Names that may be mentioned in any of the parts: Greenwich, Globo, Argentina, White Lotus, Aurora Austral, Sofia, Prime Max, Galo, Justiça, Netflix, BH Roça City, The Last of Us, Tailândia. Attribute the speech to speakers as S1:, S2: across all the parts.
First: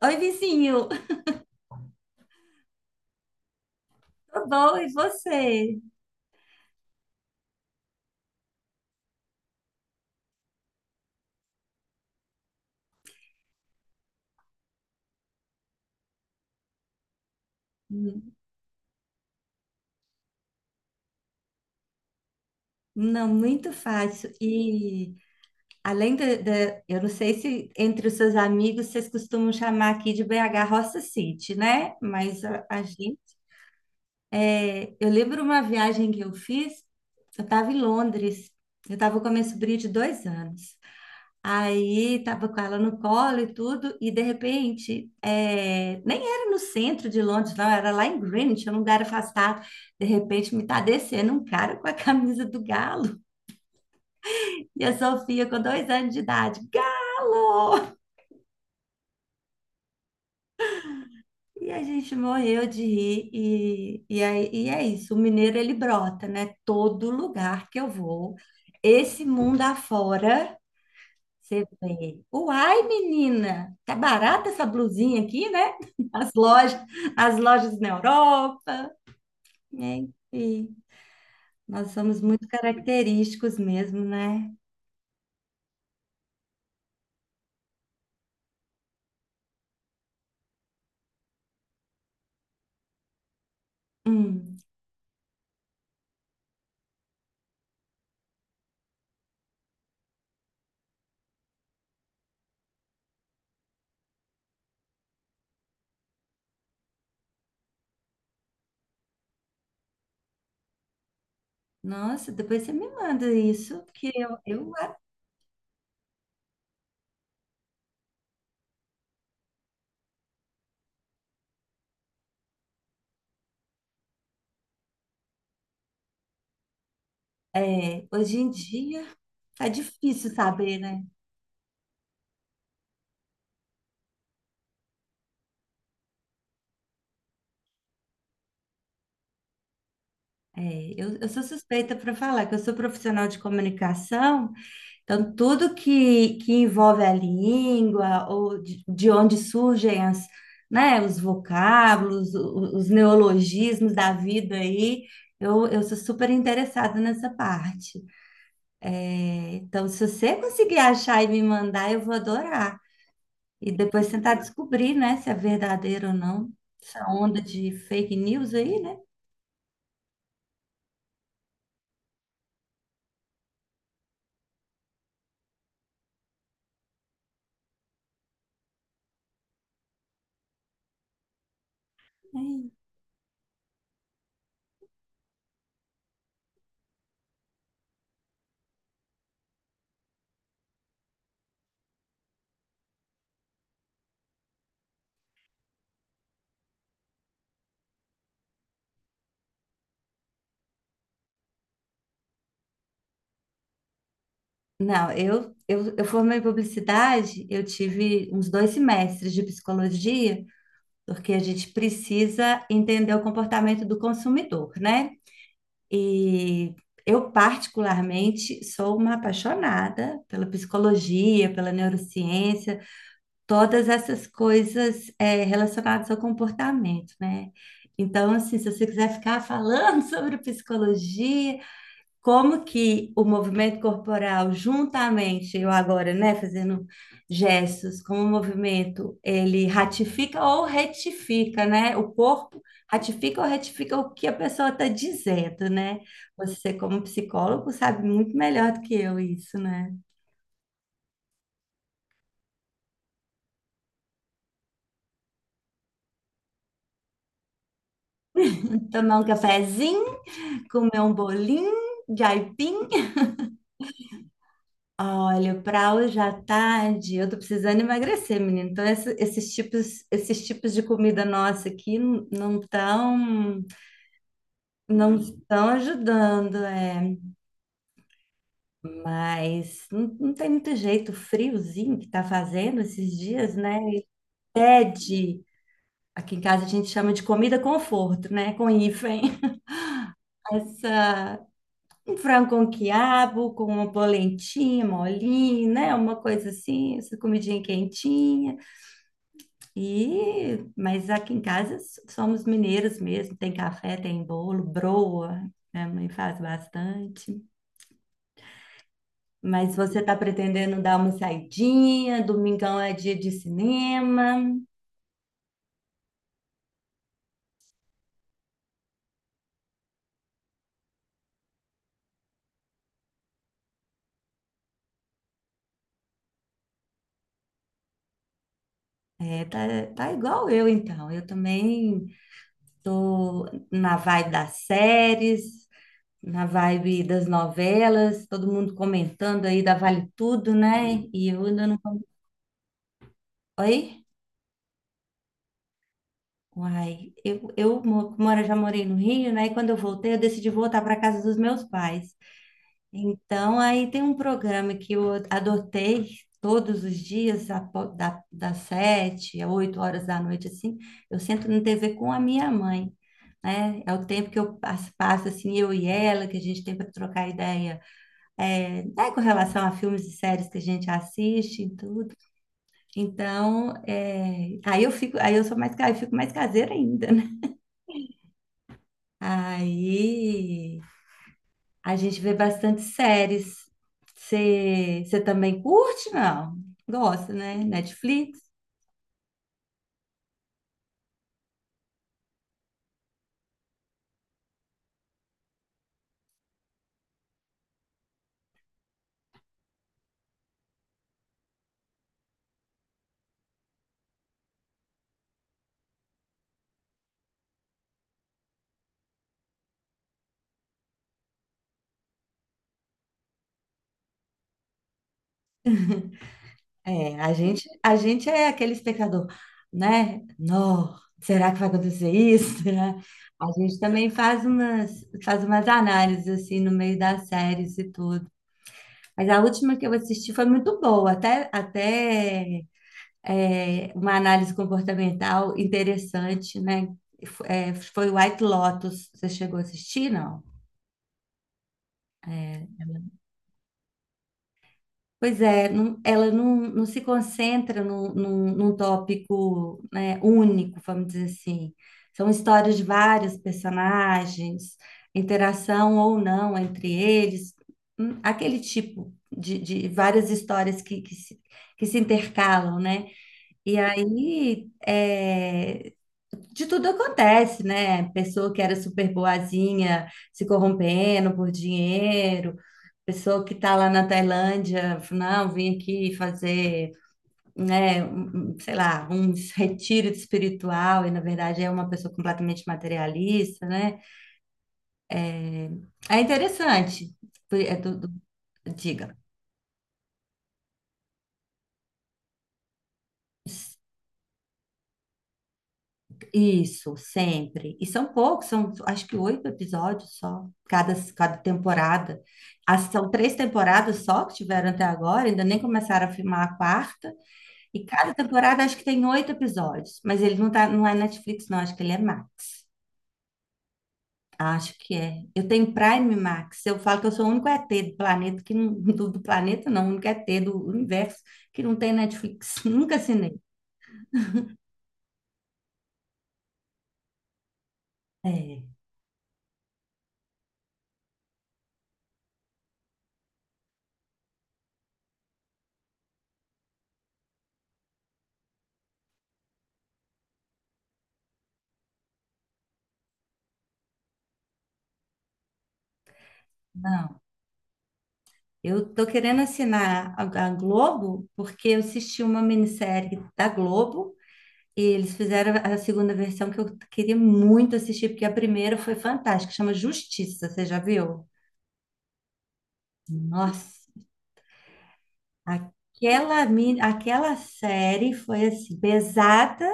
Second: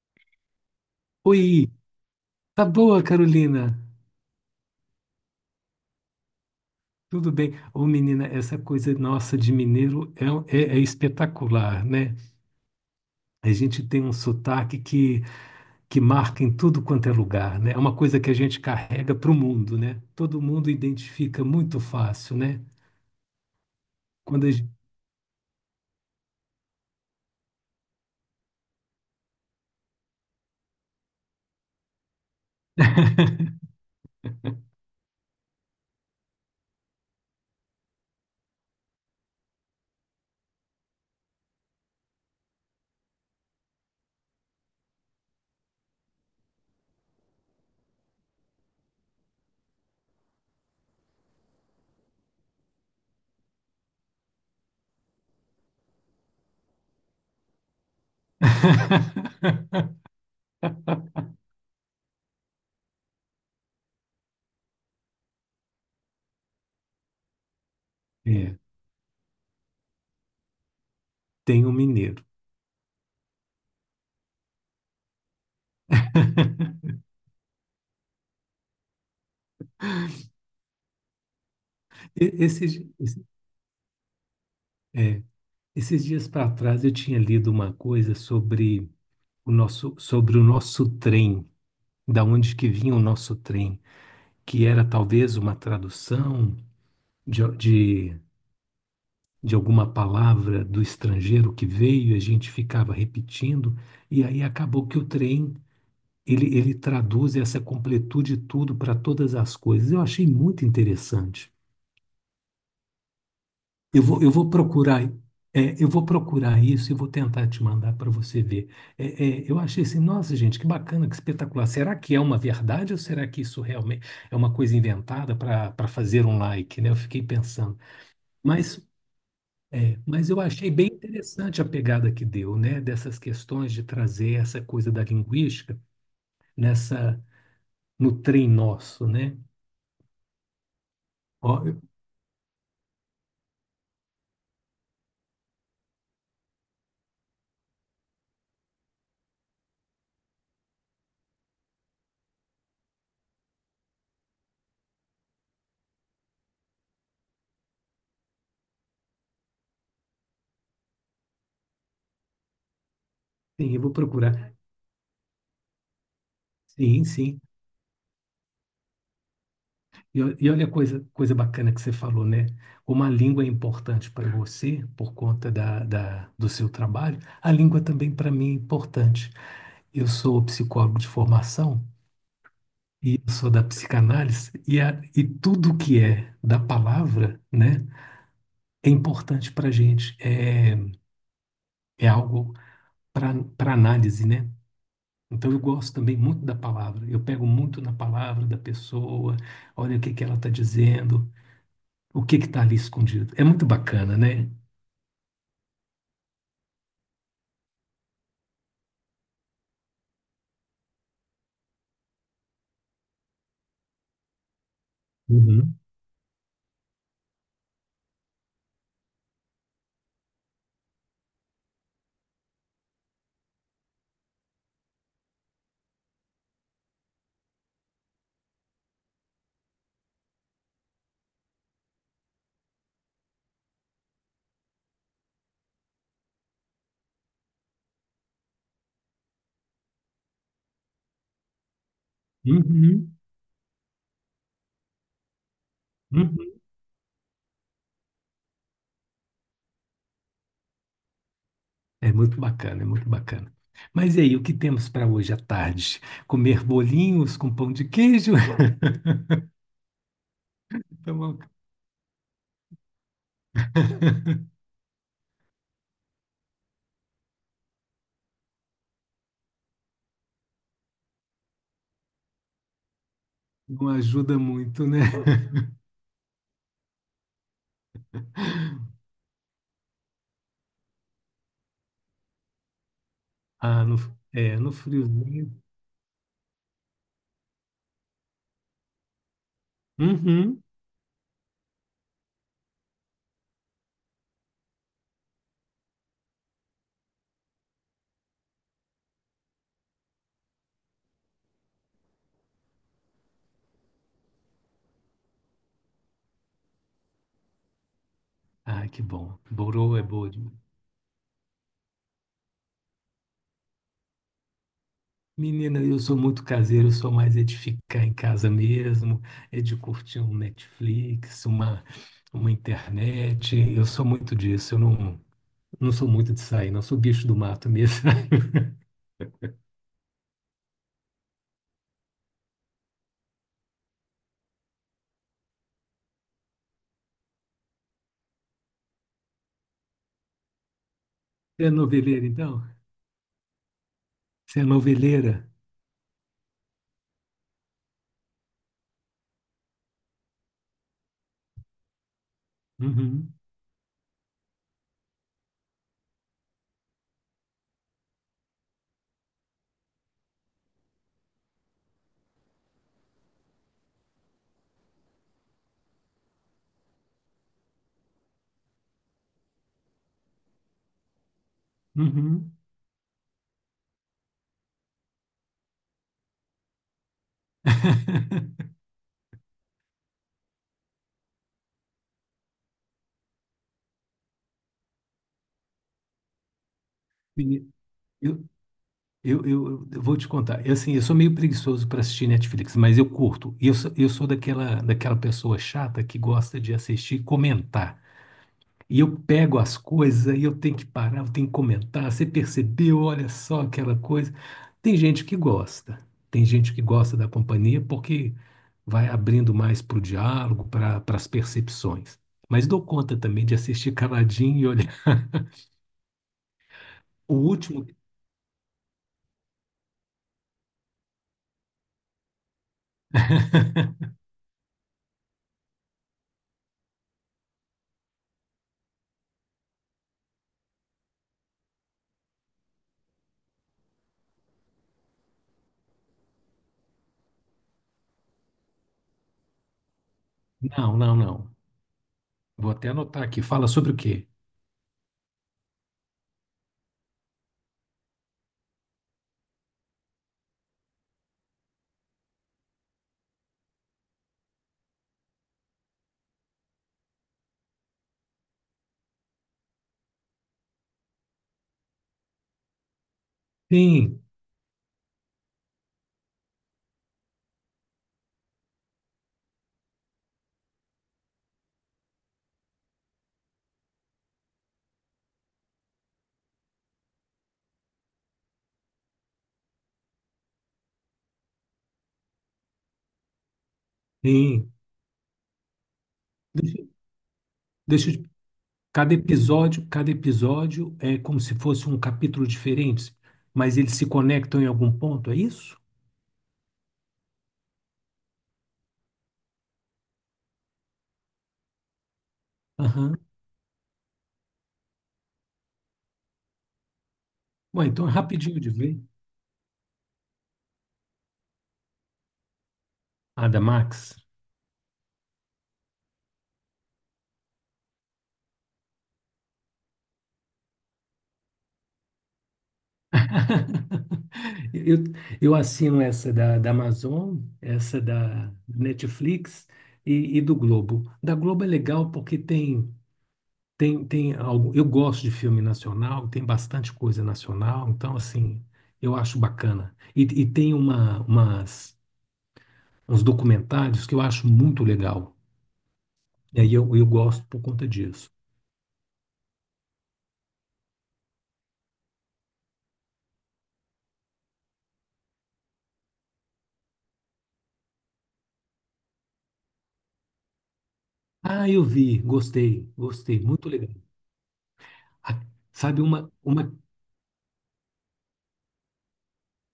S1: Oi, vizinho,
S2: Oi, tá boa, Carolina?
S1: tudo bom? E você?
S2: Tudo bem? Ô, menina, essa coisa nossa de mineiro é espetacular, né? A gente tem um sotaque que marca em tudo quanto é lugar, né? É uma coisa que a
S1: Hum,
S2: gente carrega para o mundo, né? Todo mundo identifica muito fácil, né?
S1: Não, muito fácil.
S2: Quando a gente...
S1: E além eu não sei se entre os seus amigos vocês costumam chamar aqui de BH Roça City, né? Eu lembro uma viagem que eu fiz, eu estava em Londres, eu estava com a minha sobrinha de 2 anos. Aí tava com ela no colo e tudo, e de repente, nem era no centro de Londres, não, era lá em Greenwich, um lugar afastado. De repente me tá descendo um cara com a camisa do Galo e a Sofia com 2 anos de idade, Galo! E a gente morreu de rir, e, aí, e é isso, o mineiro ele brota, né? Todo lugar que eu vou,
S2: É,
S1: esse mundo afora.
S2: tem
S1: Você
S2: um
S1: vê.
S2: mineiro.
S1: Uai, menina, tá barata essa blusinha aqui, né? As lojas, as lojas na Europa. Enfim, nós somos
S2: E-
S1: muito
S2: Esses, esse-
S1: característicos mesmo, né?
S2: é, esses dias para trás eu tinha lido uma coisa sobre o nosso trem. Da onde que vinha o nosso trem,
S1: Hum.
S2: que era talvez uma tradução de, de, de alguma palavra do estrangeiro que veio, a gente ficava repetindo, e aí acabou que o trem, ele traduz essa completude tudo para todas as coisas. Eu achei muito interessante.
S1: Nossa, depois você me manda isso,
S2: Eu
S1: porque
S2: vou, eu vou procurar, eu vou procurar isso e vou tentar te mandar para você ver. Eu achei assim, nossa, gente, que bacana, que espetacular. Será que é uma verdade ou será que isso realmente é uma coisa inventada para fazer um like, né? Eu fiquei pensando.
S1: hoje em
S2: Mas,
S1: dia tá
S2: mas
S1: difícil
S2: eu achei
S1: saber,
S2: bem
S1: né?
S2: interessante a pegada que deu, né? Dessas questões de trazer essa coisa da linguística nessa no trem nosso, né?
S1: É, eu sou
S2: Ó, eu-
S1: suspeita para falar que eu sou profissional de comunicação. Então, tudo que envolve a língua, ou de onde surgem né, os vocábulos, os neologismos da vida aí, eu sou super interessada nessa parte. Então, se você conseguir achar e me mandar, eu vou adorar. E
S2: sim, eu vou
S1: depois tentar
S2: procurar.
S1: descobrir, né, se é verdadeiro ou não.
S2: Sim,
S1: Essa
S2: sim.
S1: onda de fake news aí, né?
S2: E olha a coisa bacana que você falou, né? Como a língua é importante para você, por conta do seu trabalho, a língua também para mim é importante. Eu sou psicólogo de formação
S1: Ai.
S2: e eu sou da psicanálise, e tudo que é da palavra, né, é importante para a gente, é algo para análise, né? Então eu gosto também muito da palavra, eu pego muito na palavra da pessoa, olha o que que ela está dizendo o que está ali escondido. É muito bacana, né?
S1: Não, eu formei em publicidade, eu tive uns 2 semestres de psicologia, porque a gente precisa entender o comportamento do consumidor, né?
S2: Uhum,
S1: E eu, particularmente, sou uma apaixonada pela psicologia, pela neurociência, todas essas coisas relacionadas ao comportamento, né? Então, assim, se você quiser ficar falando sobre psicologia, como que o movimento corporal, juntamente, eu agora, né, fazendo gestos, como o movimento, ele ratifica ou retifica, né? O corpo
S2: uhum,
S1: ratifica ou retifica o que a pessoa está dizendo, né?
S2: uhum.
S1: Você, como psicólogo, sabe muito melhor do que eu isso, né?
S2: É muito bacana, é muito bacana. Mas e aí, o que temos para hoje à tarde? Comer bolinhos com pão de queijo?
S1: Tomar um cafezinho, comer um
S2: Então,
S1: bolinho de aipim. Olha, para hoje à tarde, eu tô precisando emagrecer, menino. Então, esses tipos de comida nossa aqui não estão,
S2: não ajuda muito, né?
S1: não estão ajudando, é. Mas não tem muito jeito, o friozinho que tá fazendo esses dias, né?
S2: Ah, no, é, no
S1: Pede.
S2: friozinho.
S1: Aqui em casa a gente chama de comida conforto, né? Com hífen.
S2: Uhum.
S1: Essa, um frango com quiabo, com uma polentinha, molinho, né? Uma coisa assim, essa comidinha quentinha. E, mas aqui em casa somos mineiros mesmo, tem café, tem bolo, broa, minha mãe faz bastante.
S2: Ah, que bom.
S1: Mas
S2: Borô
S1: você
S2: é
S1: está
S2: boa demais.
S1: pretendendo dar uma saidinha, domingão é dia de cinema.
S2: Menina, eu sou muito caseiro, eu sou mais é de ficar em casa mesmo, é de curtir um Netflix, uma internet. Eu sou muito disso, eu não, não sou muito de sair, não sou bicho do mato mesmo.
S1: É, tá, tá igual eu então. Eu também tô na vibe das séries, na vibe das novelas, todo mundo comentando aí da Vale Tudo, né? E eu
S2: Você
S1: ainda
S2: é
S1: não.
S2: noveleira, então?
S1: Oi?
S2: Você é noveleira?
S1: Uai, eu já morei no Rio, né? E quando eu voltei, eu decidi voltar para casa dos meus pais.
S2: Uhum,
S1: Então, aí tem um programa que eu adotei todos os dias, das 7 às 8 horas da noite, assim. Eu sento na TV com a minha mãe, né? É o tempo que eu passo, passo assim, eu e ela, que a gente tem para trocar ideia, né, com relação a filmes e séries que a gente assiste e tudo.
S2: uhum.
S1: Então, aí eu fico, aí eu sou mais, eu fico mais caseira ainda. Aí a gente vê bastante séries. Você também curte, não? Gosta, né?
S2: Menina,
S1: Netflix?
S2: Eu, eu vou te contar. Eu, assim, eu sou meio preguiçoso para assistir Netflix, mas eu curto. E eu sou daquela pessoa chata que gosta de assistir e comentar. E eu pego as coisas, aí eu tenho que parar, eu tenho que comentar. Você percebeu? Olha só aquela coisa. Tem gente que gosta, tem gente que gosta da companhia porque vai abrindo mais para o diálogo, para as percepções. Mas dou conta também de assistir caladinho e olhar.
S1: É,
S2: O último.
S1: a gente é aquele espectador, né? Não, será que vai acontecer isso? Será? A gente também faz umas análises assim no meio das séries e tudo. Mas a última que eu assisti foi muito boa, até uma análise comportamental interessante, né? Foi White Lotus. Você chegou a assistir, não?
S2: Não, não, não. Vou até anotar aqui. Fala sobre o quê?
S1: Pois é, ela não se concentra num, num tópico, né, único, vamos dizer assim. São histórias de vários personagens, interação ou não entre eles, aquele tipo de várias histórias que se intercalam, né? E
S2: Sim,
S1: aí, de tudo acontece, né? Pessoa que era super boazinha se corrompendo por dinheiro, pessoa que tá lá na Tailândia, não, vim aqui fazer, né, um, sei lá, um retiro espiritual e na verdade é uma pessoa completamente materialista, né?
S2: sim.
S1: É
S2: Deixa,
S1: interessante. É do, do-
S2: deixa eu te-
S1: diga.
S2: cada episódio é como se fosse um capítulo diferente, mas eles se conectam em algum ponto, é isso?
S1: Isso, sempre. E são poucos, são acho que 8 episódios só, cada temporada. As, são
S2: Aham.
S1: 3 temporadas só que tiveram até agora, ainda nem começaram a filmar a quarta.
S2: Bom,
S1: E
S2: então é
S1: cada
S2: rapidinho
S1: temporada
S2: de
S1: acho que
S2: ver.
S1: tem 8 episódios, mas ele não é Netflix, não, acho que ele é Max.
S2: A da Max.
S1: Acho que é. Eu tenho Prime Max. Eu falo que eu sou o único ET do planeta que não, do planeta não, o único ET do universo que não tem Netflix. Nunca assinei.
S2: Eu, eu assino essa da Amazon, essa da
S1: É,
S2: Netflix e do Globo. Da Globo é legal porque tem algo. Eu gosto de filme nacional, tem bastante coisa nacional, então, assim, eu acho bacana. E tem uns documentários que eu acho muito legal. E aí eu
S1: não.
S2: gosto por conta disso.
S1: Eu tô querendo assinar a Globo porque eu assisti uma minissérie da Globo e eles fizeram a segunda versão que eu queria muito assistir, porque a primeira foi fantástica, chama Justiça, você já viu?
S2: Ah, eu vi, gostei, gostei, muito
S1: Nossa,
S2: legal. A- Sabe, uma
S1: aquela série foi assim, pesada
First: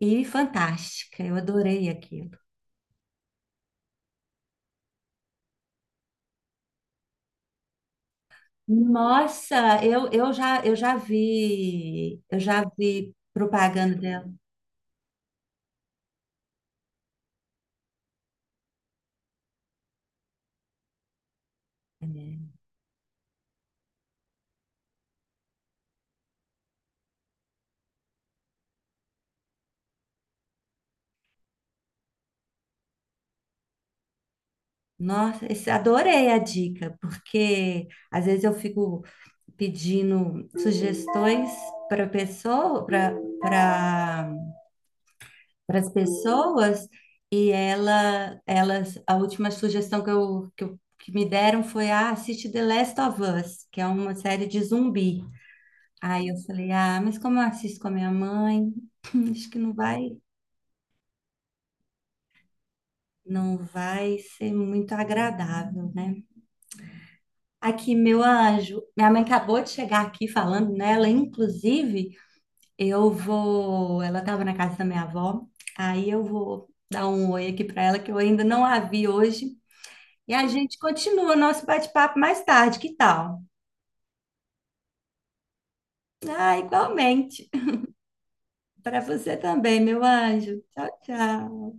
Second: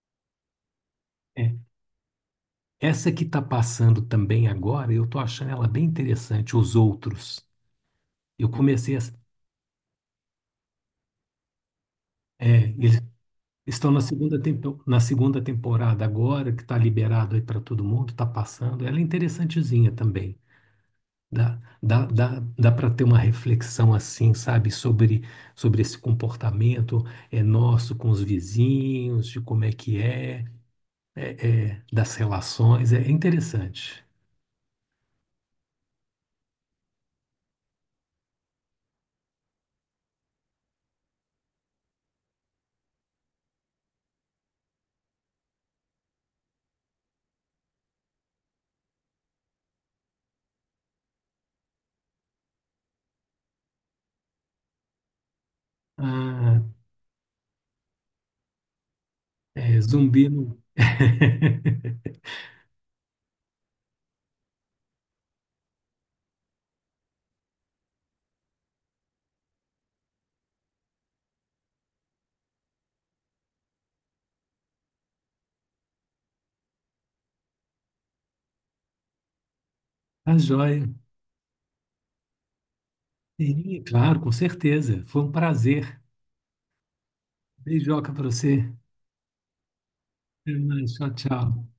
S1: e fantástica. Eu
S2: é,
S1: adorei aquilo.
S2: essa que está passando também agora, eu estou achando ela bem interessante, Os Outros. Eu comecei a,
S1: Nossa, eu já vi eu já
S2: é, eles
S1: vi
S2: estão
S1: propaganda
S2: na
S1: dela.
S2: na segunda temporada agora, que está liberado aí para todo mundo, está passando. Ela é interessantezinha também.
S1: É.
S2: Dá para ter uma reflexão assim, sabe, sobre esse comportamento é nosso com os vizinhos, de como é que é, das relações. É interessante.
S1: Nossa, adorei a dica, porque às vezes eu fico pedindo sugestões para pessoa, para para as pessoas a última sugestão que me deram foi ah, assiste The Last of Us, que é uma série de zumbi. Aí eu
S2: Ah,
S1: falei, ah, mas como eu assisto com a minha mãe, acho que não
S2: é,
S1: vai,
S2: zumbi não.
S1: não vai ser muito agradável, né? Aqui, meu anjo, minha mãe acabou de chegar aqui falando nela. Inclusive, eu vou. Ela estava na casa da minha avó, aí eu vou dar um oi aqui para ela, que eu ainda não a vi hoje. E
S2: Tá
S1: a gente
S2: joia.
S1: continua o nosso bate-papo mais tarde, que tal?
S2: Sim, claro, com certeza. Foi um prazer.
S1: Ah, igualmente.
S2: Beijoca pra você.
S1: Para você também, meu
S2: Até
S1: anjo. Tchau,
S2: mais. Tchau,
S1: tchau.
S2: tchau.